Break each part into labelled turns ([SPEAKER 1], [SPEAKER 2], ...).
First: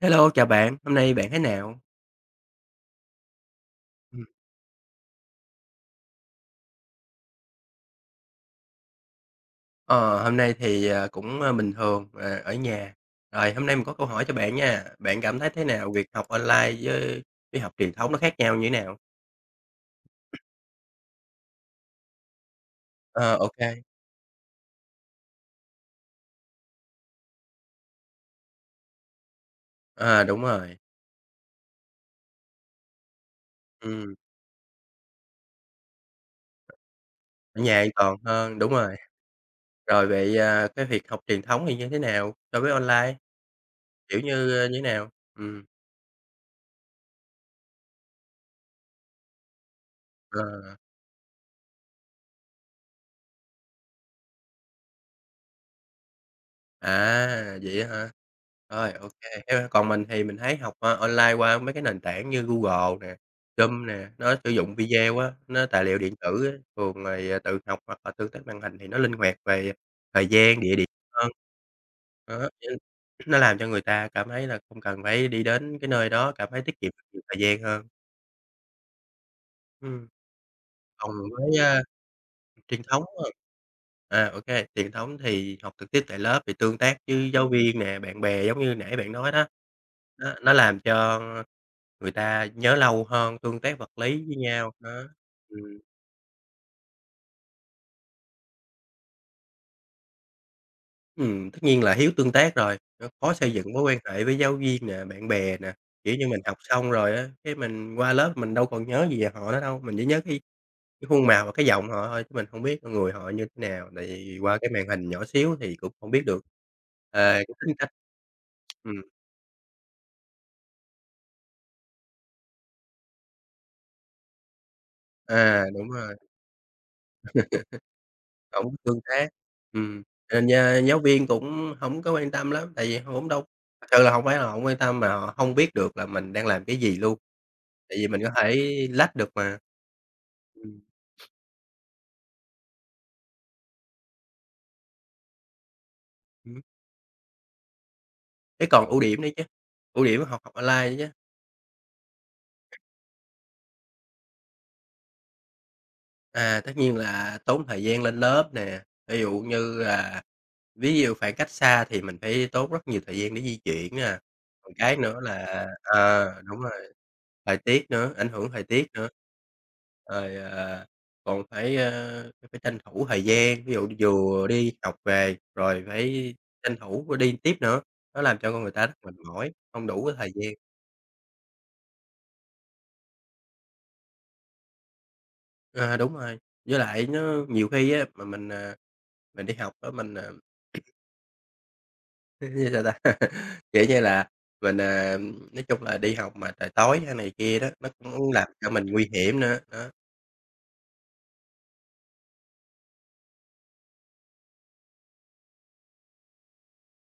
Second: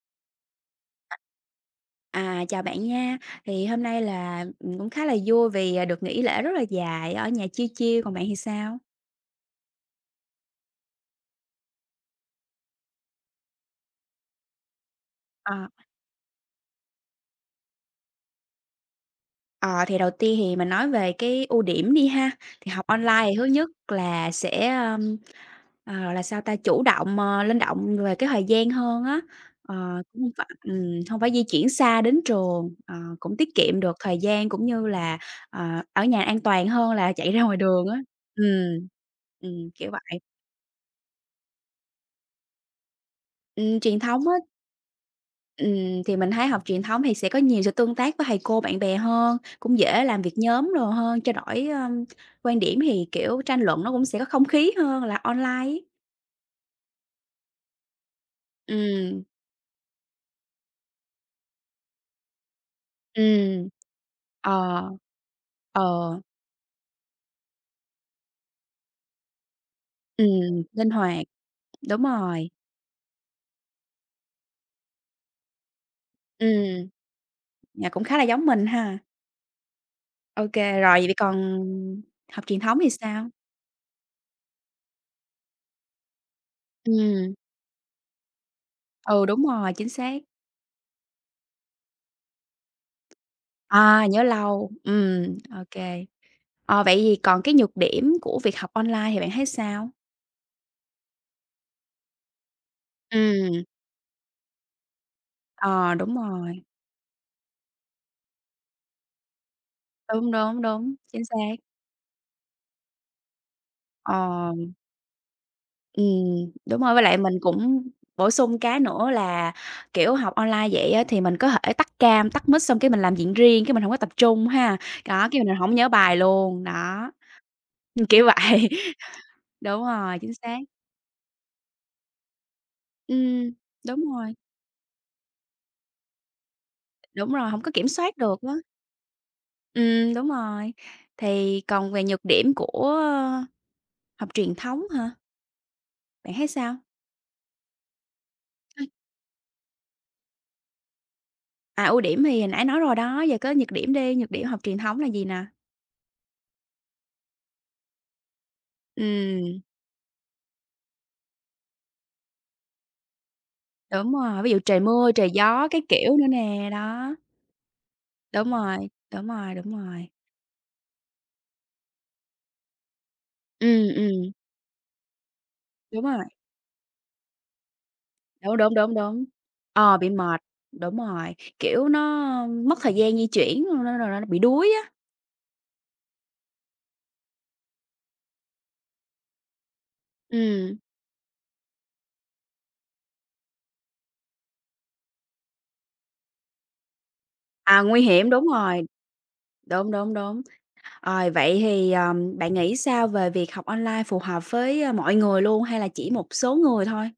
[SPEAKER 1] Hello, chào bạn, hôm nay bạn thế nào?
[SPEAKER 2] À, chào bạn nha. Thì hôm nay
[SPEAKER 1] Ừm.
[SPEAKER 2] là mình cũng khá là vui vì, được nghỉ lễ rất là dài ở nhà chill chill, còn bạn thì sao?
[SPEAKER 1] Hôm nay thì bình thường, ở nhà. Rồi, hôm nay mình có câu hỏi cho bạn nha, bạn cảm thấy thế
[SPEAKER 2] Ờ,
[SPEAKER 1] nào việc học online với học truyền thống nó khác nhau như thế nào?
[SPEAKER 2] ờ, thì đầu tiên thì mình nói về cái ưu điểm đi ha. Thì học online
[SPEAKER 1] Ờ,
[SPEAKER 2] thì thứ
[SPEAKER 1] ô
[SPEAKER 2] nhất
[SPEAKER 1] kê,
[SPEAKER 2] là sẽ, gọi là sao ta, chủ động, linh động về cái thời gian hơn á, cũng
[SPEAKER 1] ờ, đúng rồi,
[SPEAKER 2] hông phải di chuyển xa đến trường, cũng tiết kiệm được
[SPEAKER 1] ừm,
[SPEAKER 2] thời gian cũng như là, ờ, ở nhà an toàn hơn là chạy ra ngoài
[SPEAKER 1] ở nhà
[SPEAKER 2] đường
[SPEAKER 1] an
[SPEAKER 2] á.
[SPEAKER 1] toàn hơn, đúng
[SPEAKER 2] Ừm,
[SPEAKER 1] rồi.
[SPEAKER 2] Kiểu
[SPEAKER 1] Rồi
[SPEAKER 2] vậy.
[SPEAKER 1] vậy, cái việc học truyền thống thì như thế nào so với online,
[SPEAKER 2] Truyền
[SPEAKER 1] kiểu
[SPEAKER 2] thống á.
[SPEAKER 1] như, như thế nào?
[SPEAKER 2] Thì mình thấy học truyền thống thì sẽ có nhiều sự tương tác với thầy cô, bạn bè hơn, cũng dễ làm việc
[SPEAKER 1] Ờ.
[SPEAKER 2] nhóm đồ hơn, trao đổi, quan điểm thì, kiểu, tranh luận nó cũng sẽ có không khí hơn là online ấy.
[SPEAKER 1] À, vậy á hả? Rồi, ô
[SPEAKER 2] Ừm,
[SPEAKER 1] theo còn mình thì mình thấy học, online qua mấy cái nền tảng như Google nè,
[SPEAKER 2] ừm.
[SPEAKER 1] Zoom nè, nó sử dụng
[SPEAKER 2] Ờ,
[SPEAKER 1] video á, nó tài liệu
[SPEAKER 2] ờ,
[SPEAKER 1] điện tử á, thường thì, tự học hoặc là tương tác màn hình thì nó linh hoạt về thời gian, địa điểm
[SPEAKER 2] Linh hoạt,
[SPEAKER 1] hơn.
[SPEAKER 2] đúng
[SPEAKER 1] Đó,
[SPEAKER 2] rồi.
[SPEAKER 1] nên nó làm cho người ta cảm thấy là không cần phải đi đến cái nơi đó, cảm thấy tiết
[SPEAKER 2] Ừm,
[SPEAKER 1] kiệm được nhiều thời gian hơn.
[SPEAKER 2] Nhà cũng khá là giống mình ha.
[SPEAKER 1] Ừm,
[SPEAKER 2] OK, rồi
[SPEAKER 1] còn
[SPEAKER 2] vậy
[SPEAKER 1] với,
[SPEAKER 2] còn
[SPEAKER 1] a.
[SPEAKER 2] học truyền thống
[SPEAKER 1] Truyền
[SPEAKER 2] thì
[SPEAKER 1] thống,
[SPEAKER 2] sao?
[SPEAKER 1] đúng. À, ô kê, truyền thống thì học trực tiếp tại lớp thì tương tác với
[SPEAKER 2] Ừm,
[SPEAKER 1] giáo viên nè, bạn bè giống như nãy bạn
[SPEAKER 2] ừ,
[SPEAKER 1] nói đó.
[SPEAKER 2] đúng rồi, chính xác.
[SPEAKER 1] Nó làm cho người ta nhớ lâu hơn, tương tác vật
[SPEAKER 2] À, nhớ
[SPEAKER 1] lý với
[SPEAKER 2] lâu,
[SPEAKER 1] nhau, đó. Ừm,
[SPEAKER 2] ok. Vậy thì còn cái nhược điểm của việc học online thì bạn thấy sao?
[SPEAKER 1] tất nhiên là thiếu tương tác rồi, nó khó xây
[SPEAKER 2] Ừm.
[SPEAKER 1] dựng mối quan hệ với giáo viên nè, bạn bè nè.
[SPEAKER 2] Ờ,
[SPEAKER 1] Kiểu
[SPEAKER 2] đúng
[SPEAKER 1] như, mình học
[SPEAKER 2] rồi,
[SPEAKER 1] xong rồi á, cái mình qua lớp mình đâu còn nhớ gì về họ nữa đâu, mình chỉ nhớ
[SPEAKER 2] đúng,
[SPEAKER 1] cái
[SPEAKER 2] đúng, đúng,
[SPEAKER 1] Cái
[SPEAKER 2] chính
[SPEAKER 1] khuôn mặt và
[SPEAKER 2] xác.
[SPEAKER 1] cái giọng họ thôi chứ mình hông biết con người họ như thế nào, tại vì
[SPEAKER 2] Ờ,
[SPEAKER 1] qua cái màn hình nhỏ xíu thì cũng
[SPEAKER 2] ừm,
[SPEAKER 1] hông biết được,
[SPEAKER 2] Đúng rồi, với lại
[SPEAKER 1] ờ,
[SPEAKER 2] mình
[SPEAKER 1] cái tính
[SPEAKER 2] cũng
[SPEAKER 1] cách.
[SPEAKER 2] bổ sung cái
[SPEAKER 1] Ừm,
[SPEAKER 2] nữa là, kiểu, học online vậy á thì mình có thể tắt cam, tắt mic xong cái mình làm việc riêng, cái mình hổng có tập trung ha, đó, cái mình
[SPEAKER 1] à,
[SPEAKER 2] hổng nhớ
[SPEAKER 1] đúng rồi,
[SPEAKER 2] bài luôn, đó, kiểu vậy.
[SPEAKER 1] hổng có tương tác.
[SPEAKER 2] Đúng
[SPEAKER 1] Ừm,
[SPEAKER 2] rồi, chính
[SPEAKER 1] cho nên
[SPEAKER 2] xác.
[SPEAKER 1] gia giáo viên cũng hổng có quan tâm lắm, tại vì hổng đâu
[SPEAKER 2] Ừm,
[SPEAKER 1] thật sự
[SPEAKER 2] Đúng
[SPEAKER 1] là hổng
[SPEAKER 2] rồi,
[SPEAKER 1] phải là hổng quan tâm mà họ hông biết được là mình đang làm cái gì luôn,
[SPEAKER 2] đúng rồi, hổng có kiểm
[SPEAKER 1] tại vì
[SPEAKER 2] soát
[SPEAKER 1] mình có
[SPEAKER 2] được á.
[SPEAKER 1] thể lách được mà.
[SPEAKER 2] Đúng rồi.
[SPEAKER 1] Ừm,
[SPEAKER 2] Thì còn về nhược điểm của học truyền thống hả? Bạn thấy
[SPEAKER 1] ừm,
[SPEAKER 2] sao?
[SPEAKER 1] thế còn
[SPEAKER 2] Ừm.
[SPEAKER 1] ưu điểm nữa chứ, ưu điểm học học online nữa chứ.
[SPEAKER 2] À, ưu điểm thì hồi nãy nói rồi đó, giờ có nhược điểm đi, nhược điểm học truyền thống là gì nè?
[SPEAKER 1] À, tất nhiên là tốn thời gian lên lớp nè, ví dụ
[SPEAKER 2] Ừm,
[SPEAKER 1] như là ví dụ khoảng cách xa thì mình phải tốn rất nhiều thời gian để di chuyển
[SPEAKER 2] đúng
[SPEAKER 1] nè,
[SPEAKER 2] rồi, ví dụ
[SPEAKER 1] còn
[SPEAKER 2] trời
[SPEAKER 1] cái
[SPEAKER 2] mưa,
[SPEAKER 1] nữa
[SPEAKER 2] trời
[SPEAKER 1] là
[SPEAKER 2] gió cái kiểu
[SPEAKER 1] à
[SPEAKER 2] nữa
[SPEAKER 1] đúng
[SPEAKER 2] nè,
[SPEAKER 1] rồi,
[SPEAKER 2] đó.
[SPEAKER 1] thời tiết nữa, ảnh hưởng
[SPEAKER 2] Đúng
[SPEAKER 1] thời tiết
[SPEAKER 2] rồi,
[SPEAKER 1] nữa.
[SPEAKER 2] đúng rồi, đúng rồi.
[SPEAKER 1] Rồi, còn phải, phải tranh thủ thời gian, ví dụ
[SPEAKER 2] Ừm, ừm,
[SPEAKER 1] vừa đi học về rồi
[SPEAKER 2] đúng rồi,
[SPEAKER 1] phải tranh thủ đi tiếp nữa, nó làm cho
[SPEAKER 2] đúng,
[SPEAKER 1] con người
[SPEAKER 2] đúng,
[SPEAKER 1] ta rất
[SPEAKER 2] đúng,
[SPEAKER 1] mệt
[SPEAKER 2] đúng.
[SPEAKER 1] mỏi, không đủ
[SPEAKER 2] Bị
[SPEAKER 1] cái thời
[SPEAKER 2] mệt,
[SPEAKER 1] gian.
[SPEAKER 2] đúng rồi, kiểu, nó mất thời gian di chuyển, nên là nó bị đuối á.
[SPEAKER 1] À đúng rồi, với lại nó nhiều khi á mà mình, mình đi học á mình, à.
[SPEAKER 2] Ừm,
[SPEAKER 1] Như sao ta? Kiểu như là, mình, nói chung là đi học mà trời tối hay này kia đó,
[SPEAKER 2] à,
[SPEAKER 1] nó
[SPEAKER 2] nguy hiểm,
[SPEAKER 1] cũng
[SPEAKER 2] đúng
[SPEAKER 1] làm cho
[SPEAKER 2] rồi,
[SPEAKER 1] mình nguy hiểm nữa, đó.
[SPEAKER 2] đúng, đúng, đúng. Rồi, vậy thì, bạn nghĩ sao về việc học online phù hợp với, mọi người luôn hay là chỉ một số người thôi?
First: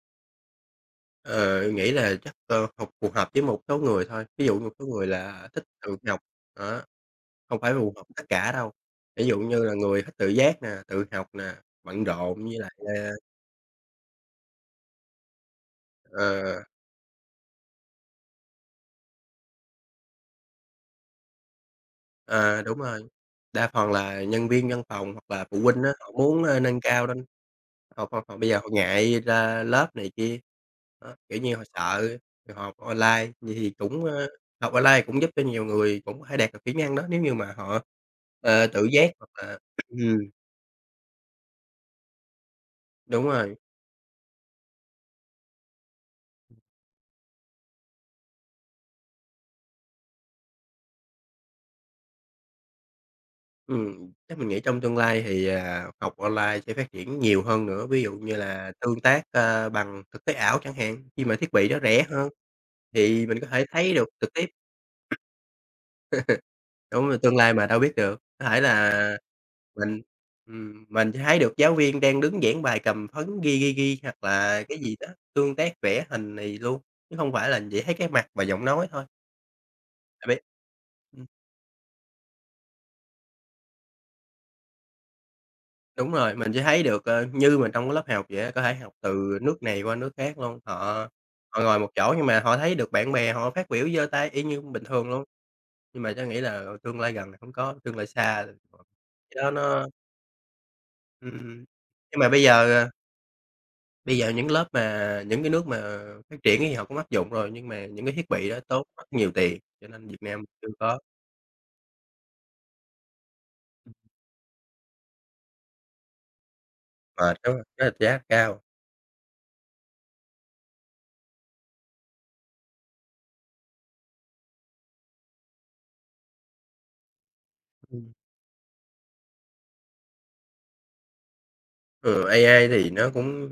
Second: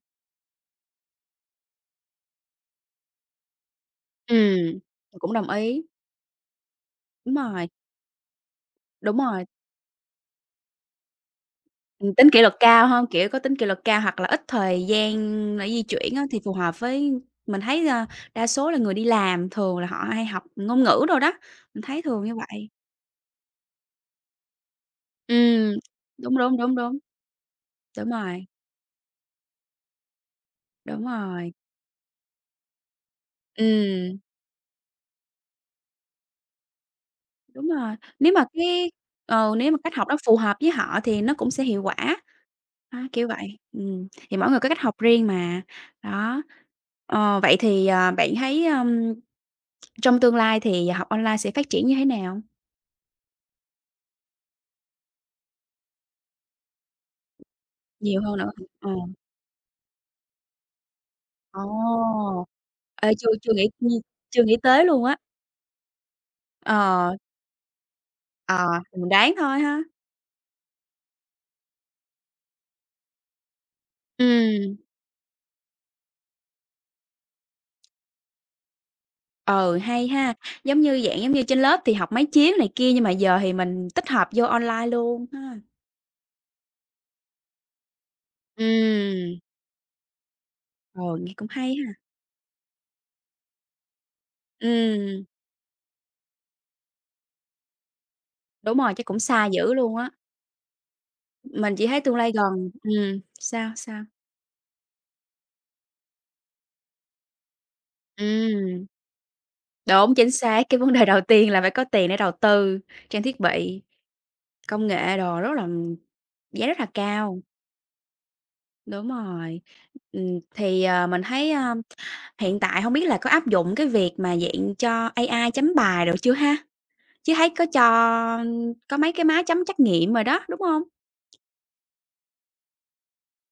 [SPEAKER 1] Ờ, nghĩ là chắc, học phù hợp với một số người thôi,
[SPEAKER 2] Ừ.
[SPEAKER 1] ví dụ một số người
[SPEAKER 2] Mình cũng
[SPEAKER 1] là
[SPEAKER 2] đồng
[SPEAKER 1] thích
[SPEAKER 2] ý.
[SPEAKER 1] tự học, đó,
[SPEAKER 2] Đúng
[SPEAKER 1] không
[SPEAKER 2] rồi,
[SPEAKER 1] phải phù hợp tất cả đâu.
[SPEAKER 2] đúng
[SPEAKER 1] Ví dụ
[SPEAKER 2] rồi,
[SPEAKER 1] như là người thích tự giác nè, tự học nè, bận
[SPEAKER 2] tính kỷ
[SPEAKER 1] rộn
[SPEAKER 2] luật
[SPEAKER 1] như lại,
[SPEAKER 2] cao hông? Kiểu, có tính kỷ luật cao hoặc là ít thời gian để di chuyển á thì
[SPEAKER 1] ờ
[SPEAKER 2] phù
[SPEAKER 1] ờ.
[SPEAKER 2] hợp với mình thấy, đa số là người đi làm thường là họ hay học ngôn ngữ rồi đó, mình thấy thường như
[SPEAKER 1] À,
[SPEAKER 2] vậy.
[SPEAKER 1] đúng rồi, đa phần là nhân viên văn phòng hoặc
[SPEAKER 2] Ừ.
[SPEAKER 1] là phụ huynh á, họ
[SPEAKER 2] Đúng,
[SPEAKER 1] muốn,
[SPEAKER 2] đúng, đúng,
[SPEAKER 1] nâng
[SPEAKER 2] đúng,
[SPEAKER 1] cao lên, họ
[SPEAKER 2] đúng
[SPEAKER 1] họ họ
[SPEAKER 2] rồi,
[SPEAKER 1] bây giờ họ ngại ra lớp này kia,
[SPEAKER 2] đúng
[SPEAKER 1] đó, kiểu
[SPEAKER 2] rồi.
[SPEAKER 1] như, họ sợ họ học online, vậy thì cũng,
[SPEAKER 2] Ừ.
[SPEAKER 1] ơ, học online cũng giúp cho nhiều người cũng có thể đạt được kỹ năng đó nếu như mà
[SPEAKER 2] Đúng
[SPEAKER 1] họ,
[SPEAKER 2] rồi, nếu mà
[SPEAKER 1] ờ, tự
[SPEAKER 2] cái
[SPEAKER 1] giác hoặc
[SPEAKER 2] ừ,
[SPEAKER 1] là
[SPEAKER 2] nếu mà cách học đó
[SPEAKER 1] ừm,
[SPEAKER 2] phù hợp với họ thì nó cũng sẽ hiệu quả, á,
[SPEAKER 1] đúng
[SPEAKER 2] kiểu
[SPEAKER 1] rồi.
[SPEAKER 2] vậy. Thì mỗi người có cách học riêng mà, đó. Vậy thì, bạn thấy, trong tương lai thì học online sẽ phát triển như thế nào?
[SPEAKER 1] Ừm, chắc mình nghĩ trong tương lai thì, học online sẽ phát triển nhiều hơn nữa, ví dụ
[SPEAKER 2] Nhiều
[SPEAKER 1] như
[SPEAKER 2] hơn nữa
[SPEAKER 1] là
[SPEAKER 2] hả?
[SPEAKER 1] tương tác, a, bằng thực tế ảo chẳng hạn, khi mà thiết
[SPEAKER 2] Ờ,
[SPEAKER 1] bị đó rẻ hơn
[SPEAKER 2] ồ, ê,
[SPEAKER 1] thì
[SPEAKER 2] chưa
[SPEAKER 1] mình có
[SPEAKER 2] chưa
[SPEAKER 1] thể
[SPEAKER 2] nghĩ
[SPEAKER 1] thấy
[SPEAKER 2] nh
[SPEAKER 1] được trực
[SPEAKER 2] Chưa
[SPEAKER 1] tiếp.
[SPEAKER 2] nghĩ tới luôn á.
[SPEAKER 1] Đúng
[SPEAKER 2] Ờ,
[SPEAKER 1] rồi, tương lai mà đâu biết được, có thể
[SPEAKER 2] ờ,
[SPEAKER 1] là
[SPEAKER 2] thì mình đoán thôi ha.
[SPEAKER 1] mình mình sẽ thấy được giáo viên đang đứng giảng bài cầm phấn ghi, ghi, ghi hoặc là
[SPEAKER 2] Ừm,
[SPEAKER 1] cái gì đó, tương tác vẽ hình này luôn, chứ không phải là chỉ thấy cái mặt và giọng nói thôi
[SPEAKER 2] ừ, hay
[SPEAKER 1] là
[SPEAKER 2] ha,
[SPEAKER 1] biết.
[SPEAKER 2] giống như dạng
[SPEAKER 1] Ừm,
[SPEAKER 2] giống như trên lớp thì học máy chiếu này kia nhưng mà giờ thì mình tích hợp vô online luôn ha.
[SPEAKER 1] đúng rồi, mình sẽ thấy được, ờ, như mình trong cái lớp học vậy á, có thể học từ
[SPEAKER 2] Ừm,
[SPEAKER 1] nước này qua nước khác luôn,
[SPEAKER 2] ờ,
[SPEAKER 1] họ
[SPEAKER 2] nghe cũng
[SPEAKER 1] họ
[SPEAKER 2] hay
[SPEAKER 1] ngồi một
[SPEAKER 2] ha.
[SPEAKER 1] chỗ nhưng mà họ thấy được bạn bè họ phát biểu giơ tay y như bình thường luôn,
[SPEAKER 2] Ừm,
[SPEAKER 1] nhưng mà Trá nghĩ là tương lai gần là hông có, tương lai xa là
[SPEAKER 2] đúng rồi, chắc cũng
[SPEAKER 1] cái
[SPEAKER 2] xa
[SPEAKER 1] đó
[SPEAKER 2] dữ
[SPEAKER 1] nó
[SPEAKER 2] luôn á.
[SPEAKER 1] ừm.
[SPEAKER 2] Mình chỉ thấy tương
[SPEAKER 1] Nhưng mà
[SPEAKER 2] lai
[SPEAKER 1] bây
[SPEAKER 2] gần
[SPEAKER 1] giờ, ờ,
[SPEAKER 2] sao, sao?
[SPEAKER 1] bây giờ những lớp mà những cái nước mà phát triển ấy thì họ cũng áp dụng rồi, nhưng mà những cái thiết bị đó tốn
[SPEAKER 2] Ừm,
[SPEAKER 1] rất nhiều tiền, cho nên
[SPEAKER 2] đúng,
[SPEAKER 1] Việt
[SPEAKER 2] chính
[SPEAKER 1] Nam
[SPEAKER 2] xác,
[SPEAKER 1] chưa
[SPEAKER 2] cái vấn
[SPEAKER 1] có
[SPEAKER 2] đề đầu tiên là phải có tiền để đầu tư trang thiết bị, công nghệ đồ rất là giá rất là
[SPEAKER 1] mệt
[SPEAKER 2] cao.
[SPEAKER 1] đúng hông? Rất là giá cao.
[SPEAKER 2] Đúng rồi. Thì, mình thấy, hiện tại hông biết là có áp dụng cái việc mà dạng cho AI chấm bài đồ chưa ha? Chứ thấy có cho
[SPEAKER 1] Ừm.
[SPEAKER 2] có mấy cái máy chấm trắc nghiệm rồi đó, đúng hông?
[SPEAKER 1] Ừ, AI thì nó cũng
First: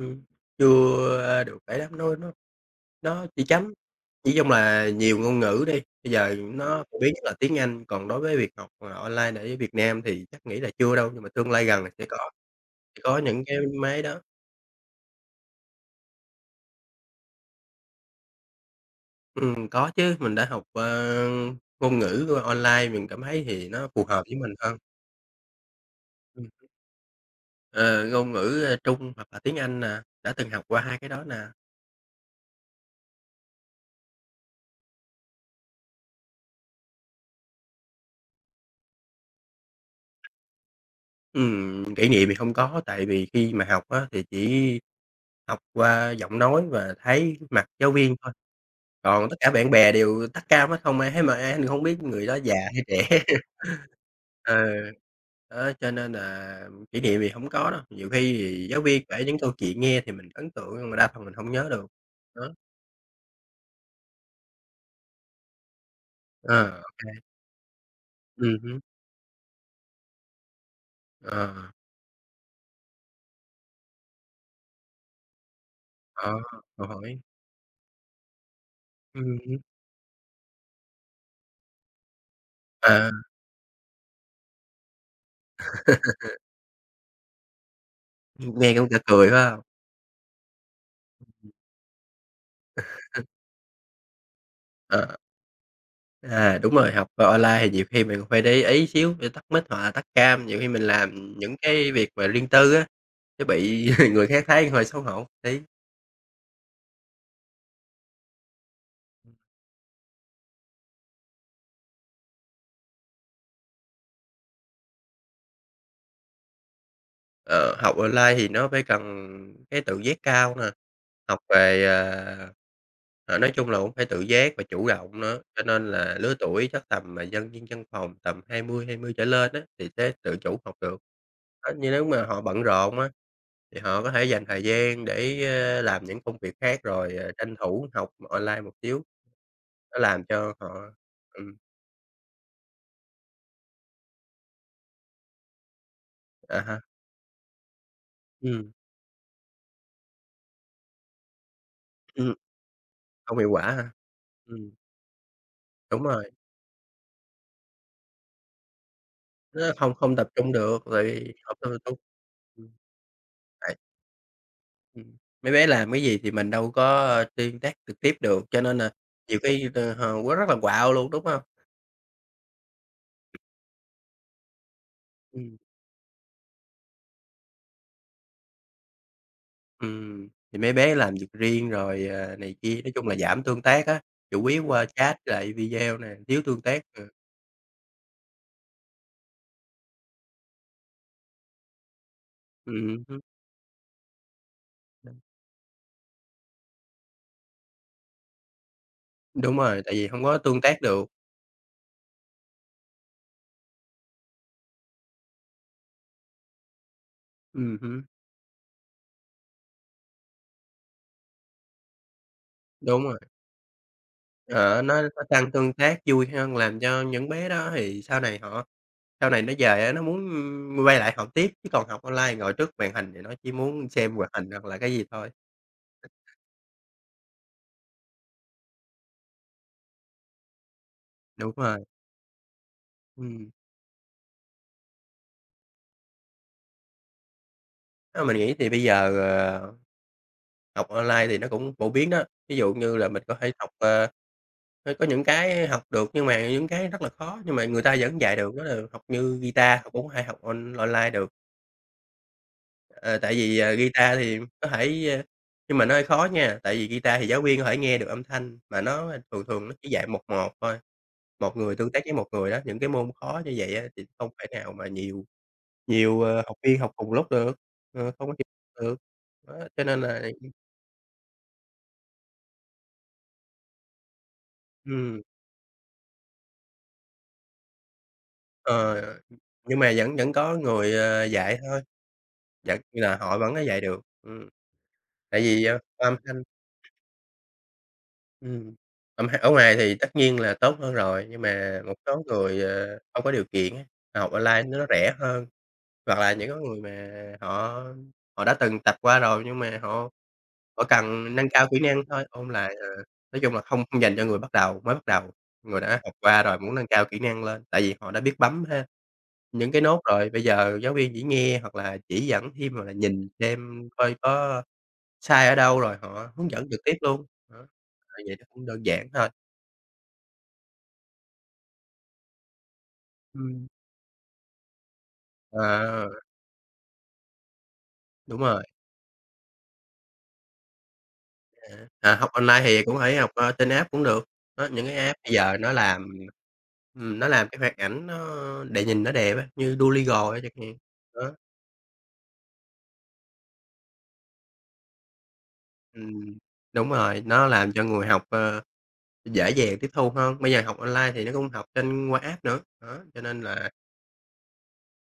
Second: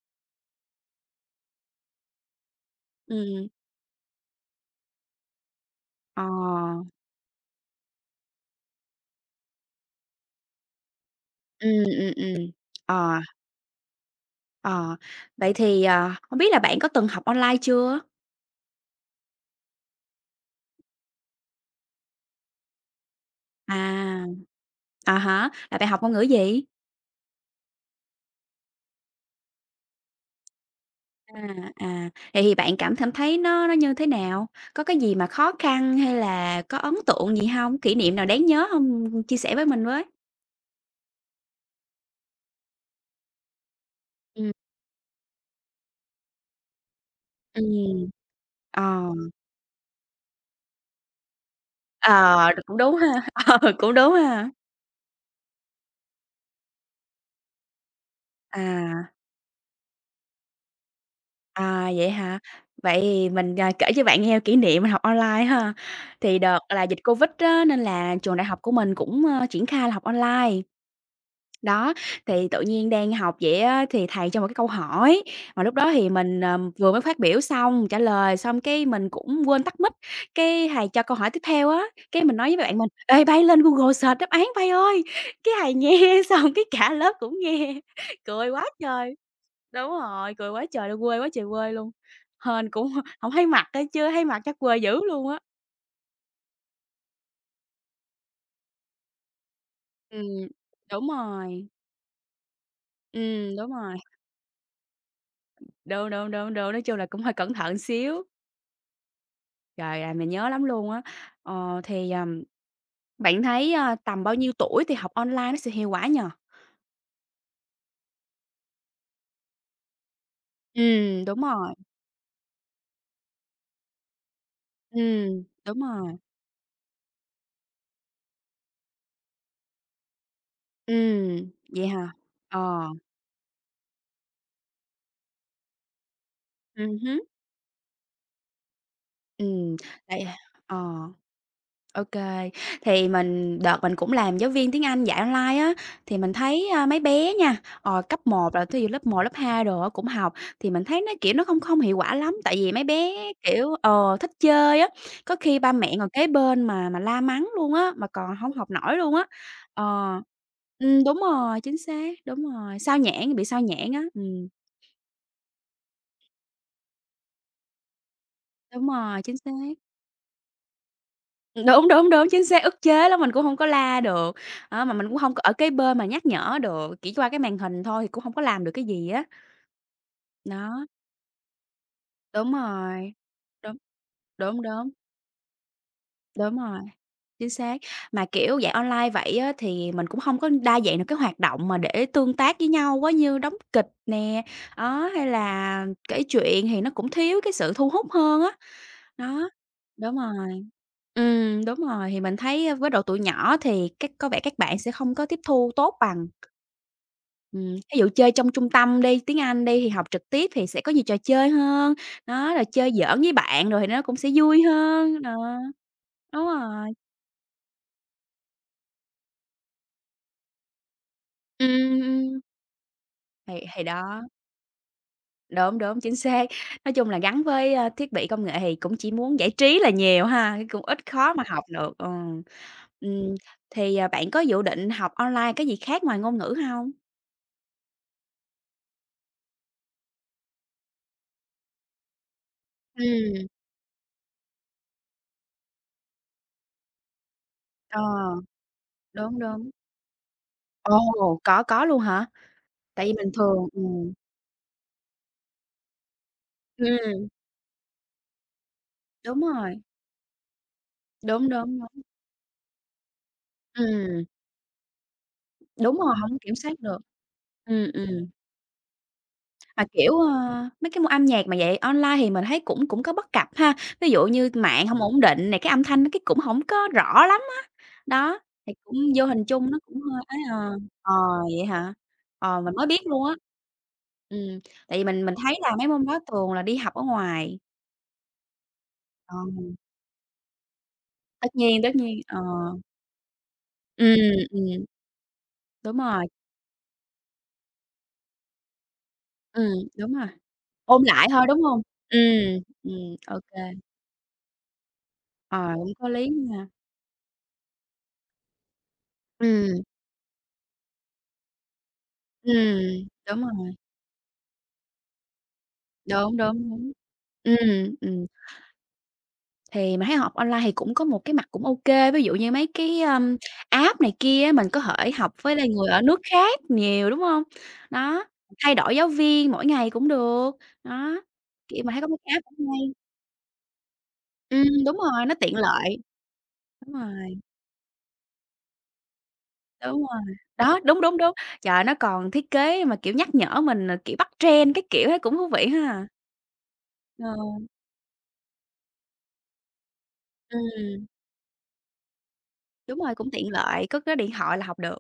[SPEAKER 1] chưa được ấy lắm, nó nó chỉ
[SPEAKER 2] Ừm,
[SPEAKER 1] chấm chỉ chung là nhiều ngôn ngữ đi, bây
[SPEAKER 2] ờ.
[SPEAKER 1] giờ nó phổ biến nhất là tiếng Anh, còn đối với việc học, online ở Việt Nam thì chắc nghĩ là chưa đâu, nhưng mà tương lai gần
[SPEAKER 2] Ừm, ừm, ừm.
[SPEAKER 1] sẽ có
[SPEAKER 2] Ờ,
[SPEAKER 1] những cái máy đó.
[SPEAKER 2] ờ. Vậy thì, hông biết là bạn có từng học online chưa?
[SPEAKER 1] Có chứ, mình đã học, ngôn ngữ, online, mình cảm thấy thì nó phù hợp
[SPEAKER 2] À.
[SPEAKER 1] với mình hơn.
[SPEAKER 2] À há, là bạn học ngôn ngữ
[SPEAKER 1] Ừm.
[SPEAKER 2] gì?
[SPEAKER 1] Ờ, ngôn ngữ, Trung hoặc là tiếng Anh nè, đã từng học qua hai cái đó nè.
[SPEAKER 2] À, à, vậy thì bạn cảm cảm thấy nó như thế nào? Có cái gì mà khó khăn hay là có ấn tượng gì hông? Kỷ niệm nào đáng nhớ hông? Chia sẻ với mình với.
[SPEAKER 1] Kỷ niệm thì không có, tại vì khi mà học á, thì
[SPEAKER 2] Ừm,
[SPEAKER 1] chỉ học qua giọng nói và thấy mặt giáo
[SPEAKER 2] ừm,
[SPEAKER 1] viên thôi,
[SPEAKER 2] ờ,
[SPEAKER 1] còn tất cả bạn bè đều tắt cam hết, không ai thấy mặt ai, không biết người đó
[SPEAKER 2] ờ,
[SPEAKER 1] già
[SPEAKER 2] Cũng
[SPEAKER 1] hay
[SPEAKER 2] đúng ha,
[SPEAKER 1] trẻ.
[SPEAKER 2] cũng đúng ha.
[SPEAKER 1] Ờ, đó, cho nên là kỷ niệm thì hổng có đâu, nhiều khi thì giáo viên
[SPEAKER 2] À.
[SPEAKER 1] kể những câu chuyện nghe thì mình ấn tượng nhưng mà đa phần mình hông nhớ được.
[SPEAKER 2] À, vậy hả?
[SPEAKER 1] Đó,
[SPEAKER 2] Vậy mình, kể cho bạn nghe kỷ niệm mình học online ha. Thì
[SPEAKER 1] ờ,
[SPEAKER 2] đợt là
[SPEAKER 1] ô
[SPEAKER 2] dịch
[SPEAKER 1] kê,
[SPEAKER 2] Covid á, nên là trường đại học của
[SPEAKER 1] hứm,
[SPEAKER 2] mình cũng, triển khai là học online.
[SPEAKER 1] ờ,
[SPEAKER 2] Đó, thì tự nhiên đang học vậy á, thì thầy cho một cái câu hỏi, mà lúc đó thì
[SPEAKER 1] đó,
[SPEAKER 2] mình,
[SPEAKER 1] câu
[SPEAKER 2] vừa mới
[SPEAKER 1] hỏi,
[SPEAKER 2] phát biểu xong, trả lời xong cái mình cũng
[SPEAKER 1] hứm,
[SPEAKER 2] quên tắt mic, cái thầy cho câu hỏi tiếp theo á, cái mình nói với bạn mình:
[SPEAKER 1] à.
[SPEAKER 2] "Ê, bay lên Google search đáp án bay ơi!" Cái thầy nghe xong cái cả lớp cũng nghe, cười quá
[SPEAKER 1] Nghe cũng cả
[SPEAKER 2] trời.
[SPEAKER 1] cười, phải hông?
[SPEAKER 2] Đúng rồi, cười quá trời luôn, quê quá trời quê luôn, hên cũng hổng thấy mặt á, chứ thấy mặt chắc quê dữ
[SPEAKER 1] Ờ,
[SPEAKER 2] luôn á.
[SPEAKER 1] à, đúng rồi, học, online thì nhiều khi mình cũng phải để ý xíu để tắt mic hoặc là tắt cam,
[SPEAKER 2] Ừm,
[SPEAKER 1] nhiều khi mình
[SPEAKER 2] đúng
[SPEAKER 1] làm những
[SPEAKER 2] rồi,
[SPEAKER 1] cái việc mà riêng tư á, sẽ
[SPEAKER 2] đúng
[SPEAKER 1] bị
[SPEAKER 2] rồi,
[SPEAKER 1] người khác thấy hơi xấu hổ tí.
[SPEAKER 2] đúng, đúng, đúng, đúng, nói chung là cũng hơi cẩn thận xíu. Trời ơi, mình nhớ lắm luôn á. Thì, bạn thấy, tầm bao nhiêu tuổi thì học online nó sẽ hiệu quả nhỉ?
[SPEAKER 1] Ờ, học online thì nó phải cần cái tự giác cao nè,
[SPEAKER 2] Ừm,
[SPEAKER 1] học
[SPEAKER 2] đúng rồi,
[SPEAKER 1] về, ờ, nói chung là cũng phải tự giác và chủ động nữa, cho
[SPEAKER 2] đúng
[SPEAKER 1] nên
[SPEAKER 2] rồi,
[SPEAKER 1] là lứa tuổi chắc tầm mà dân viên văn phòng tầm hai mươi trở lên á, thì sẽ tự chủ học được.
[SPEAKER 2] ừm,
[SPEAKER 1] Đó,
[SPEAKER 2] vậy
[SPEAKER 1] như nếu
[SPEAKER 2] hả?
[SPEAKER 1] mà họ
[SPEAKER 2] Ờ,
[SPEAKER 1] bận rộn á, thì họ có thể dành thời gian để, làm những công việc khác rồi,
[SPEAKER 2] hứm,
[SPEAKER 1] ờ, tranh thủ học online một xíu,
[SPEAKER 2] ừm,
[SPEAKER 1] nó làm
[SPEAKER 2] tại
[SPEAKER 1] cho
[SPEAKER 2] ờ.
[SPEAKER 1] họ ừm,
[SPEAKER 2] OK, thì đợt mình cũng làm giáo viên tiếng Anh dạy online á, thì mình
[SPEAKER 1] à
[SPEAKER 2] thấy,
[SPEAKER 1] ha,
[SPEAKER 2] mấy bé nha, cấp một là
[SPEAKER 1] ừm,
[SPEAKER 2] thí dụ lớp một lớp 2 đồ á cũng học, thì mình thấy nó, kiểu, nó không không hiệu quả
[SPEAKER 1] ừm,
[SPEAKER 2] lắm, tại vì mấy bé,
[SPEAKER 1] không hiệu quả
[SPEAKER 2] kiểu,
[SPEAKER 1] ha.
[SPEAKER 2] thích
[SPEAKER 1] Ừm,
[SPEAKER 2] chơi á, có khi ba mẹ
[SPEAKER 1] đúng
[SPEAKER 2] ngồi kế
[SPEAKER 1] rồi.
[SPEAKER 2] bên mà la mắng luôn á, mà còn không học nổi luôn á.
[SPEAKER 1] Nó
[SPEAKER 2] Ờ.
[SPEAKER 1] không không tập trung được, tại
[SPEAKER 2] Đúng
[SPEAKER 1] vì hông
[SPEAKER 2] rồi,
[SPEAKER 1] tập
[SPEAKER 2] chính
[SPEAKER 1] trung.
[SPEAKER 2] xác, đúng
[SPEAKER 1] Ừm,
[SPEAKER 2] rồi, sao nhãng, bị sao
[SPEAKER 1] tại
[SPEAKER 2] nhãng á,
[SPEAKER 1] ừm, mấy bé làm cái gì thì mình đâu có ơ, tương tác trực tiếp được, cho nên
[SPEAKER 2] đúng
[SPEAKER 1] là
[SPEAKER 2] rồi, chính
[SPEAKER 1] nhiều
[SPEAKER 2] xác.
[SPEAKER 1] khi t h quá rất là quạo luôn, đúng hông?
[SPEAKER 2] Đúng, đúng, đúng, chính xác, ức chế lắm, mình cũng hông có la được, đó, mà mình cũng hông có ở
[SPEAKER 1] Ừm,
[SPEAKER 2] cái bên mà nhắc nhở được, chỉ qua cái màn hình thôi thì cũng hông có làm được cái gì á.
[SPEAKER 1] thì mấy
[SPEAKER 2] Đó,
[SPEAKER 1] bé làm việc riêng rồi,
[SPEAKER 2] đúng
[SPEAKER 1] này kia, nói chung
[SPEAKER 2] rồi,
[SPEAKER 1] là giảm tương
[SPEAKER 2] đúng,
[SPEAKER 1] tác á, chủ
[SPEAKER 2] đúng,
[SPEAKER 1] yếu qua
[SPEAKER 2] đúng,
[SPEAKER 1] chat với lại video nè, thiếu
[SPEAKER 2] đúng
[SPEAKER 1] tương
[SPEAKER 2] rồi,
[SPEAKER 1] tác, ờ,
[SPEAKER 2] chính xác. Mà, kiểu, dạy online vậy á thì mình cũng hông có đa dạng được cái hoạt động mà để tương tác với nhau quá,
[SPEAKER 1] hứm,
[SPEAKER 2] như đóng kịch nè, đó, hay là kể chuyện thì nó cũng thiếu cái sự thu hút hơn á. Đó,
[SPEAKER 1] đúng rồi, tại vì
[SPEAKER 2] đúng
[SPEAKER 1] hông có tương
[SPEAKER 2] rồi.
[SPEAKER 1] tác được,
[SPEAKER 2] Đúng rồi, thì mình thấy, với độ tuổi nhỏ thì có vẻ các bạn sẽ không có tiếp thu tốt bằng. Thí
[SPEAKER 1] hứm,
[SPEAKER 2] dụ chơi trong trung tâm đi, tiếng Anh đi thì học trực tiếp thì sẽ có nhiều trò chơi hơn, đó, rồi chơi
[SPEAKER 1] đúng rồi.
[SPEAKER 2] giỡn với bạn rồi thì nó cũng sẽ vui
[SPEAKER 1] Ờ, nó
[SPEAKER 2] hơn, đó.
[SPEAKER 1] tăng tương tác vui
[SPEAKER 2] Đúng
[SPEAKER 1] hơn, làm
[SPEAKER 2] rồi,
[SPEAKER 1] cho những bé đó thì sau này họ sau này nó về á, nó muốn, quay lại học tiếp, chứ còn
[SPEAKER 2] ừm,
[SPEAKER 1] học online
[SPEAKER 2] ừm,
[SPEAKER 1] ngồi trước màn hình thì nó chỉ
[SPEAKER 2] thì
[SPEAKER 1] muốn xem
[SPEAKER 2] đó,
[SPEAKER 1] hoạt hình hoặc là cái gì thôi.
[SPEAKER 2] đúng, đúng, chính xác. Nói chung là gắn với, thiết bị công nghệ thì cũng chỉ muốn giải trí là nhiều ha, chứ cũng ít khó mà
[SPEAKER 1] Đúng
[SPEAKER 2] học
[SPEAKER 1] rồi,
[SPEAKER 2] được, ừ. Ừm,
[SPEAKER 1] ừm,
[SPEAKER 2] thì, bạn có dự định học online cái gì khác ngoài ngôn ngữ không?
[SPEAKER 1] á, mình nghĩ thì bây giờ, học online thì nó cũng phổ biến đó. Ví dụ như là mình có
[SPEAKER 2] Ừm.
[SPEAKER 1] thể học, ờ, có những cái học được nhưng mà những cái rất là khó, nhưng mà người ta
[SPEAKER 2] Ờ,
[SPEAKER 1] vẫn dạy được, đó là học như
[SPEAKER 2] đúng, đúng.
[SPEAKER 1] guitar, học cũng hay học on
[SPEAKER 2] Ồ,
[SPEAKER 1] online được.
[SPEAKER 2] có luôn hả? Tại vì
[SPEAKER 1] Ờ,
[SPEAKER 2] bình
[SPEAKER 1] tại vì,
[SPEAKER 2] thường
[SPEAKER 1] guitar thì có thể, a nhưng mà nó hơi khó nha, tại vì guitar thì
[SPEAKER 2] ừm,
[SPEAKER 1] giáo viên có thể nghe được âm thanh, mà nó
[SPEAKER 2] đúng
[SPEAKER 1] thường thường nó
[SPEAKER 2] rồi,
[SPEAKER 1] chỉ dạy một một thôi,
[SPEAKER 2] đúng,
[SPEAKER 1] một người
[SPEAKER 2] đúng,
[SPEAKER 1] tương
[SPEAKER 2] đúng.
[SPEAKER 1] tác với một người đó. Những cái môn khó như vậy á thì
[SPEAKER 2] Ừm,
[SPEAKER 1] không thể nào mà nhiều
[SPEAKER 2] đúng rồi,
[SPEAKER 1] nhiều,
[SPEAKER 2] hổng kiểm
[SPEAKER 1] học
[SPEAKER 2] soát
[SPEAKER 1] viên học
[SPEAKER 2] được.
[SPEAKER 1] cùng lúc được,
[SPEAKER 2] Ừm, ừm,
[SPEAKER 1] ờ, không có được. Đó, cho
[SPEAKER 2] mà,
[SPEAKER 1] nên
[SPEAKER 2] kiểu,
[SPEAKER 1] là
[SPEAKER 2] mấy cái môn âm nhạc mà dạy online thì mình thấy cũng cũng có bất cập ha, ví dụ như mạng hông
[SPEAKER 1] ừm,
[SPEAKER 2] ổn định này, cái âm thanh nó cái cũng hổng có rõ lắm á. Đó, thì cũng
[SPEAKER 1] ờ,
[SPEAKER 2] vô hình chung
[SPEAKER 1] nhưng
[SPEAKER 2] nó
[SPEAKER 1] mà
[SPEAKER 2] cũng
[SPEAKER 1] vẫn
[SPEAKER 2] hơi
[SPEAKER 1] vẫn
[SPEAKER 2] ấy,
[SPEAKER 1] có
[SPEAKER 2] à.
[SPEAKER 1] người,
[SPEAKER 2] Ờ,
[SPEAKER 1] dạy
[SPEAKER 2] vậy
[SPEAKER 1] thôi,
[SPEAKER 2] hả? Ờ, mình
[SPEAKER 1] vẫn
[SPEAKER 2] mới biết
[SPEAKER 1] là
[SPEAKER 2] luôn á.
[SPEAKER 1] họ vẫn có dạy được,
[SPEAKER 2] Ừm, tại vì mình
[SPEAKER 1] tại
[SPEAKER 2] thấy
[SPEAKER 1] vì,
[SPEAKER 2] là mấy môn
[SPEAKER 1] âm
[SPEAKER 2] đó
[SPEAKER 1] thanh.
[SPEAKER 2] thường là đi học ở ngoài.
[SPEAKER 1] Ừm. Ở m
[SPEAKER 2] Ờ.
[SPEAKER 1] ở ngoài thì tất nhiên là tốt hơn rồi, nhưng mà một
[SPEAKER 2] Tất nhiên,
[SPEAKER 1] số
[SPEAKER 2] ờ.
[SPEAKER 1] người, không có điều kiện á,
[SPEAKER 2] Ừm,
[SPEAKER 1] họ học online
[SPEAKER 2] ừm,
[SPEAKER 1] nó rẻ hơn,
[SPEAKER 2] đúng
[SPEAKER 1] hoặc
[SPEAKER 2] rồi,
[SPEAKER 1] là những cái người mà họ họ đã từng tập qua rồi nhưng
[SPEAKER 2] ừm,
[SPEAKER 1] mà họ
[SPEAKER 2] đúng rồi,
[SPEAKER 1] họ
[SPEAKER 2] ôn lại
[SPEAKER 1] cần
[SPEAKER 2] thôi,
[SPEAKER 1] nâng
[SPEAKER 2] đúng
[SPEAKER 1] cao kỹ
[SPEAKER 2] hông?
[SPEAKER 1] năng
[SPEAKER 2] Ừm,
[SPEAKER 1] thôi, ôn lại,
[SPEAKER 2] ô
[SPEAKER 1] nói chung
[SPEAKER 2] kê,
[SPEAKER 1] là không không dành cho người bắt đầu mới bắt đầu,
[SPEAKER 2] ờ,
[SPEAKER 1] người
[SPEAKER 2] cũng
[SPEAKER 1] đã
[SPEAKER 2] có
[SPEAKER 1] học
[SPEAKER 2] lý
[SPEAKER 1] qua rồi
[SPEAKER 2] nha.
[SPEAKER 1] muốn nâng cao kỹ năng lên, tại vì họ đã biết bấm ha, những
[SPEAKER 2] Ừm,
[SPEAKER 1] cái nốt rồi, bây giờ giáo viên chỉ nghe hoặc là chỉ dẫn thêm
[SPEAKER 2] ừm,
[SPEAKER 1] hoặc là nhìn
[SPEAKER 2] đúng rồi,
[SPEAKER 1] xem coi có sai ở đâu rồi họ
[SPEAKER 2] đúng,
[SPEAKER 1] hướng dẫn
[SPEAKER 2] đúng,
[SPEAKER 1] trực
[SPEAKER 2] đúng.
[SPEAKER 1] tiếp luôn. Đó,
[SPEAKER 2] Ừm,
[SPEAKER 1] tại
[SPEAKER 2] ừm,
[SPEAKER 1] vậy nó cũng đơn giản hơn.
[SPEAKER 2] thì mình thấy học online thì cũng có một cái mặt cũng ô kê, ví dụ như mấy cái,
[SPEAKER 1] Ừm.
[SPEAKER 2] app này kia á, mình có thể học với lại người ở
[SPEAKER 1] À,
[SPEAKER 2] nước khác nhiều, đúng hông? Đó,
[SPEAKER 1] đúng rồi,
[SPEAKER 2] thay đổi giáo viên mỗi ngày cũng được, đó, kiểu,
[SPEAKER 1] à,
[SPEAKER 2] mình thấy có
[SPEAKER 1] à,
[SPEAKER 2] mấy
[SPEAKER 1] học
[SPEAKER 2] cái app
[SPEAKER 1] online
[SPEAKER 2] cũng
[SPEAKER 1] thì
[SPEAKER 2] hay.
[SPEAKER 1] cũng thể học, trên app cũng được. Đó, những cái
[SPEAKER 2] Đúng
[SPEAKER 1] app
[SPEAKER 2] rồi,
[SPEAKER 1] bây
[SPEAKER 2] nó
[SPEAKER 1] giờ
[SPEAKER 2] tiện lợi, đúng
[SPEAKER 1] nó
[SPEAKER 2] rồi.
[SPEAKER 1] làm cái hoạt ảnh nó để nhìn nó đẹp á, như
[SPEAKER 2] Đúng rồi,
[SPEAKER 1] Duolingo chẳng hạn.
[SPEAKER 2] đó, đúng, đúng,
[SPEAKER 1] Đó,
[SPEAKER 2] đúng. Trời, nó còn thiết kế mà, kiểu, nhắc nhở mình, kiểu, bắt trend các kiểu thấy cũng thú vị ha.
[SPEAKER 1] ừm, đúng rồi,
[SPEAKER 2] Ờ,
[SPEAKER 1] nó làm cho người học, dễ dàng tiếp thu hơn. Bây giờ học
[SPEAKER 2] ừm,
[SPEAKER 1] online thì nó cũng học trên qua app nữa,
[SPEAKER 2] Đúng
[SPEAKER 1] đó,
[SPEAKER 2] rồi,
[SPEAKER 1] cho
[SPEAKER 2] cũng
[SPEAKER 1] nên
[SPEAKER 2] tiện
[SPEAKER 1] là
[SPEAKER 2] lợi, có cái điện thoại là học được.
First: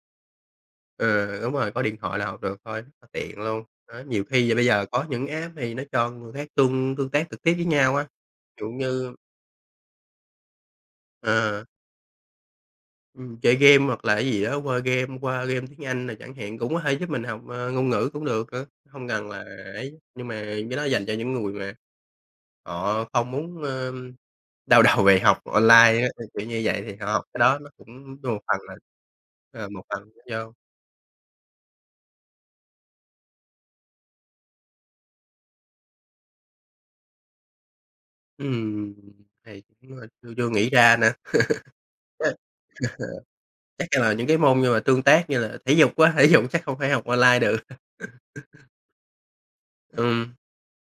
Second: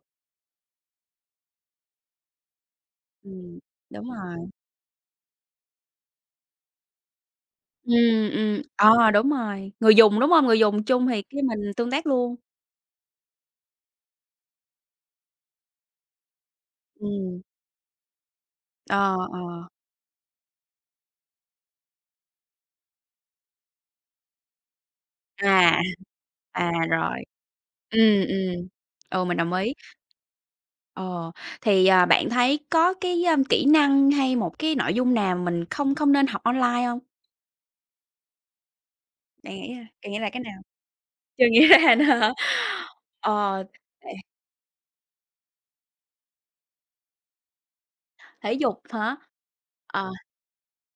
[SPEAKER 1] ừ, đúng rồi, có điện thoại là học được thôi, rất là tiện
[SPEAKER 2] Ừm,
[SPEAKER 1] luôn. Đó,
[SPEAKER 2] đúng
[SPEAKER 1] nhiều
[SPEAKER 2] rồi.
[SPEAKER 1] khi bây giờ có những app thì nó cho người khác tương tương tác trực tiếp với nhau á, ví dụ
[SPEAKER 2] Ờ,
[SPEAKER 1] như
[SPEAKER 2] Đúng rồi, người dùng, đúng hông? Người dùng chung thì cái mình
[SPEAKER 1] ờ.
[SPEAKER 2] tương tác luôn.
[SPEAKER 1] Chơi game hoặc là cái gì đó qua game tiếng Anh nè chẳng hạn, cũng có thể giúp mình học,
[SPEAKER 2] Ừm,
[SPEAKER 1] ngôn ngữ cũng được nữa, hông
[SPEAKER 2] ờ,
[SPEAKER 1] cần là
[SPEAKER 2] ờ,
[SPEAKER 1] ấy. Nhưng mà cái đó dành cho những người mà họ không muốn, đau đầu về học
[SPEAKER 2] à,
[SPEAKER 1] online á, kiểu như vậy thì họ học
[SPEAKER 2] Rồi,
[SPEAKER 1] cái đó nó cũng
[SPEAKER 2] ừm,
[SPEAKER 1] một phần
[SPEAKER 2] ừm,
[SPEAKER 1] là
[SPEAKER 2] mình đồng ý.
[SPEAKER 1] một phần do
[SPEAKER 2] Ờ, thì, bạn thấy có cái, kỹ năng hay một cái nội dung nào mình không không nên học online hông?
[SPEAKER 1] ừm,
[SPEAKER 2] Bạn
[SPEAKER 1] thì
[SPEAKER 2] nghĩ, a,
[SPEAKER 1] cũng,
[SPEAKER 2] bạn nghĩ là
[SPEAKER 1] chưa
[SPEAKER 2] cái
[SPEAKER 1] chưa
[SPEAKER 2] nào?
[SPEAKER 1] nghĩ ra nè.
[SPEAKER 2] Chưa nghĩ ra nữa hả?
[SPEAKER 1] Chắc
[SPEAKER 2] Ờ,
[SPEAKER 1] chắc
[SPEAKER 2] thể
[SPEAKER 1] là những cái môn như là tương tác như là thể dục á, thể dục chắc không thể học online được.
[SPEAKER 2] thể dục hả? Ờ,
[SPEAKER 1] Ừm,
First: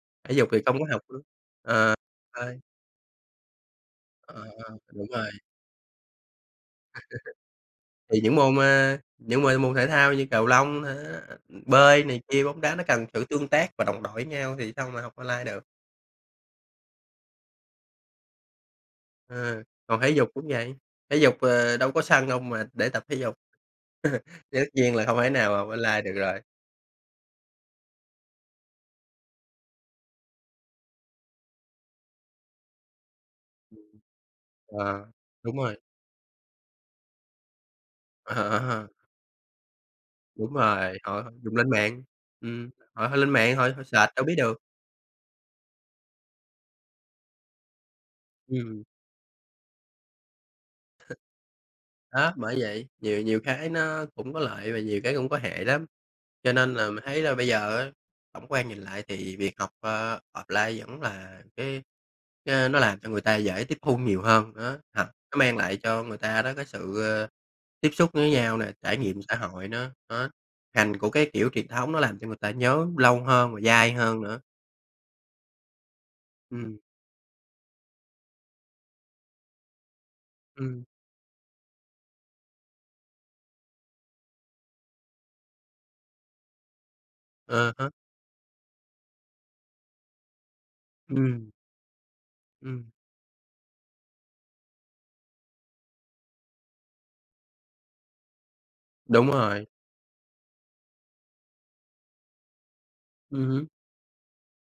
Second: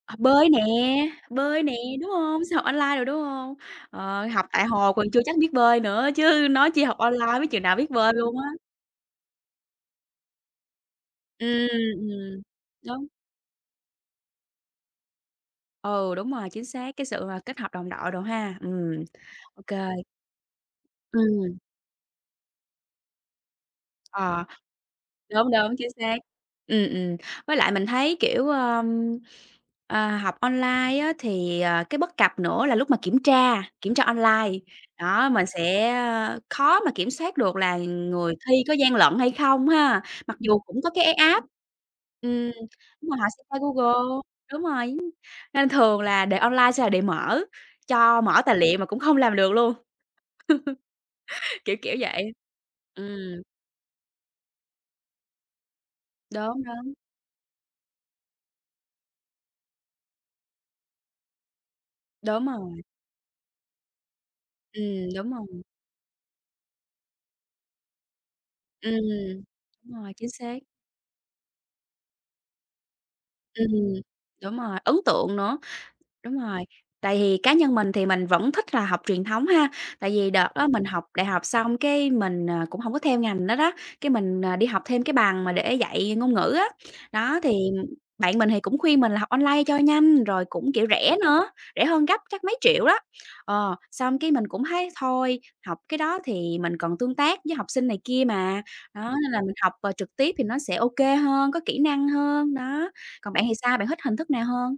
[SPEAKER 1] thể dục
[SPEAKER 2] Bơi
[SPEAKER 1] thì
[SPEAKER 2] nè,
[SPEAKER 1] không có học được.
[SPEAKER 2] bơi nè,
[SPEAKER 1] Ờ,
[SPEAKER 2] đúng hông? Sẽ học online rồi, đúng hông?
[SPEAKER 1] ờ,
[SPEAKER 2] Học tại
[SPEAKER 1] ờ,
[SPEAKER 2] hồ
[SPEAKER 1] đúng
[SPEAKER 2] còn chưa
[SPEAKER 1] rồi.
[SPEAKER 2] chắc biết bơi nữa chứ nói chi học online biết chừng nào biết bơi
[SPEAKER 1] Thì những
[SPEAKER 2] luôn á.
[SPEAKER 1] môn, a, những môn môn thể thao như cầu lông hả,
[SPEAKER 2] Ừm,
[SPEAKER 1] bơi này
[SPEAKER 2] ừm,
[SPEAKER 1] kia, bóng đá nó cần
[SPEAKER 2] đúng,
[SPEAKER 1] sự tương tác và đồng đội nhau thì sao mà học online được.
[SPEAKER 2] ừ, đúng rồi, chính xác, cái sự mà kết hợp đồng đội đồ ha.
[SPEAKER 1] Ờ,
[SPEAKER 2] Ô kê,
[SPEAKER 1] còn thể dục cũng vậy, thể dục,
[SPEAKER 2] ừm,
[SPEAKER 1] đâu có sân đâu mà để tập thể dục,
[SPEAKER 2] ờ.
[SPEAKER 1] thì tất nhiên là không thể nào
[SPEAKER 2] Đúng,
[SPEAKER 1] mà học
[SPEAKER 2] đúng, chính
[SPEAKER 1] online được
[SPEAKER 2] xác.
[SPEAKER 1] rồi.
[SPEAKER 2] Ừm, ừm. Với lại mình thấy, kiểu, học online á thì, cái bất cập nữa là lúc mà kiểm tra online,
[SPEAKER 1] Ờ,
[SPEAKER 2] đó, mình
[SPEAKER 1] đúng rồi,
[SPEAKER 2] sẽ, khó mà kiểm soát được là
[SPEAKER 1] ờ,
[SPEAKER 2] người thi
[SPEAKER 1] ờ,
[SPEAKER 2] có
[SPEAKER 1] ờ,
[SPEAKER 2] gian lận hay không ha, mặc
[SPEAKER 1] đúng
[SPEAKER 2] dù cũng có
[SPEAKER 1] rồi,
[SPEAKER 2] cái
[SPEAKER 1] họ họ
[SPEAKER 2] app.
[SPEAKER 1] dùng lên mạng,
[SPEAKER 2] Ừm,
[SPEAKER 1] họ
[SPEAKER 2] đúng
[SPEAKER 1] họ
[SPEAKER 2] rồi, họ
[SPEAKER 1] lên
[SPEAKER 2] sẽ
[SPEAKER 1] mạng
[SPEAKER 2] qua
[SPEAKER 1] họ họ search
[SPEAKER 2] Google
[SPEAKER 1] đâu biết được,
[SPEAKER 2] đúng rồi, nên thường là đề online sẽ là đề mở, cho mở tài liệu
[SPEAKER 1] ừm.
[SPEAKER 2] mà cũng không làm được luôn, kiểu, kiểu
[SPEAKER 1] Đó,
[SPEAKER 2] vậy.
[SPEAKER 1] bởi vậy, nhiều nhiều
[SPEAKER 2] Ừm,
[SPEAKER 1] cái nó cũng có lợi và nhiều cái cũng có hại lắm. Cho
[SPEAKER 2] đúng,
[SPEAKER 1] nên là
[SPEAKER 2] đúng,
[SPEAKER 1] mình thấy là bây giờ á, tổng quan nhìn lại thì việc học, offline vẫn là cái
[SPEAKER 2] đúng
[SPEAKER 1] cái nó
[SPEAKER 2] rồi,
[SPEAKER 1] làm cho người ta dễ tiếp thu nhiều hơn, đó, học
[SPEAKER 2] ừm, đúng
[SPEAKER 1] nó mang
[SPEAKER 2] rồi.
[SPEAKER 1] lại cho người ta đó cái sự, tiếp xúc với nhau nè, trải nghiệm xã
[SPEAKER 2] Ừm.
[SPEAKER 1] hội nữa,
[SPEAKER 2] Đúng rồi,
[SPEAKER 1] đó.
[SPEAKER 2] chính xác.
[SPEAKER 1] Hành của cái kiểu truyền thống nó làm cho người ta nhớ lâu hơn và
[SPEAKER 2] Ừm,
[SPEAKER 1] dai hơn nữa.
[SPEAKER 2] đúng rồi, ấn tượng nữa. Đúng rồi,
[SPEAKER 1] Ừm,
[SPEAKER 2] tại vì cá nhân mình thì mình vẫn thích là học truyền thống ha, tại vì đợt đó
[SPEAKER 1] ừm,
[SPEAKER 2] mình học đại học xong cái mình, cũng không có theo ngành đó đó, cái mình, đi học thêm cái bằng mà để dạy ngôn ngữ á. Đó, thì
[SPEAKER 1] à há,
[SPEAKER 2] bạn mình thì cũng khuyên mình là học online cho nhanh, rồi cũng, kiểu, rẻ nữa,
[SPEAKER 1] ừm,
[SPEAKER 2] rẻ hơn gấp chắc mấy triệu
[SPEAKER 1] ừm,
[SPEAKER 2] đó. Xong cái mình cũng thấy thôi, học cái đó thì mình còn tương tác với học sinh này kia mà, đó,
[SPEAKER 1] đúng
[SPEAKER 2] nên là mình
[SPEAKER 1] rồi,
[SPEAKER 2] học, trực tiếp thì nó sẽ ok hơn, có kỹ năng hơn, đó. Còn bạn thì
[SPEAKER 1] ừm.
[SPEAKER 2] sao? Bạn thích hình thức nào hơn?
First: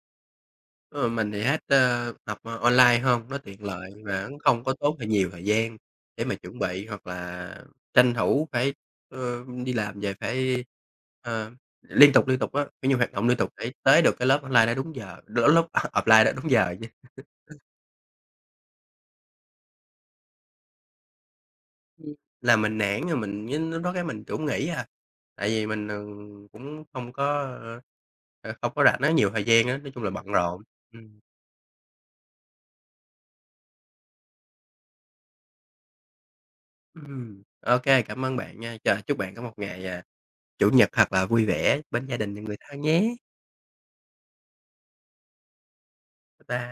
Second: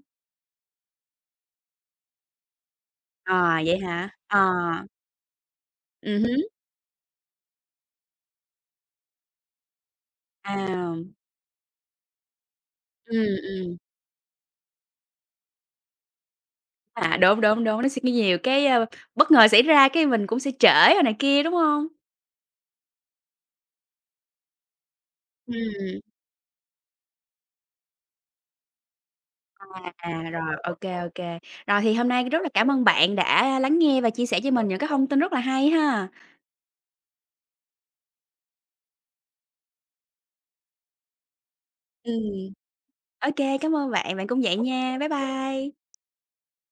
[SPEAKER 1] Ờ, mình thì hết, học, online hơn. Nó
[SPEAKER 2] À,
[SPEAKER 1] tiện
[SPEAKER 2] vậy
[SPEAKER 1] lợi
[SPEAKER 2] hả?
[SPEAKER 1] và cũng
[SPEAKER 2] Ờ,
[SPEAKER 1] không có tốn thời nhiều thời gian để mà
[SPEAKER 2] hứm,
[SPEAKER 1] chuẩn bị hoặc là tranh thủ phải, đi làm về phải,
[SPEAKER 2] à,
[SPEAKER 1] ờ, liên tục á, phải nhiều hoạt động liên
[SPEAKER 2] ừm,
[SPEAKER 1] tục để
[SPEAKER 2] ừm,
[SPEAKER 1] tới được cái lớp online đó đúng giờ, lớp lớp offline đó đúng giờ chứ.
[SPEAKER 2] đúng, đúng, đúng, nó sẽ có nhiều cái, bất ngờ xảy ra cái mình cũng sẽ trễ rồi này kia, đúng hông?
[SPEAKER 1] Ừm. Là mình nản rồi mình cái lúc đó cái mình cũng nghỉ à, tại vì mình,
[SPEAKER 2] Ừm,
[SPEAKER 1] cũng không có, ờ, không có rảnh á, nhiều thời gian á, nói chung là bận
[SPEAKER 2] rồi,
[SPEAKER 1] rộn.
[SPEAKER 2] ô kê, ô
[SPEAKER 1] Ừm,
[SPEAKER 2] kê. Rồi thì hôm nay rất là cảm ơn bạn đã lắng nghe và chia sẻ cho mình những cái thông tin rất là hay ha.
[SPEAKER 1] ô cảm ơn bạn nha. Trời, chúc bạn có một ngày, à, Chủ nhật thật là vui vẻ bên gia đình và
[SPEAKER 2] Ừm,
[SPEAKER 1] người thân nhé.
[SPEAKER 2] ô kê, cảm ơn bạn, bạn cũng vậy nha. Bye bye.
[SPEAKER 1] Bye bye.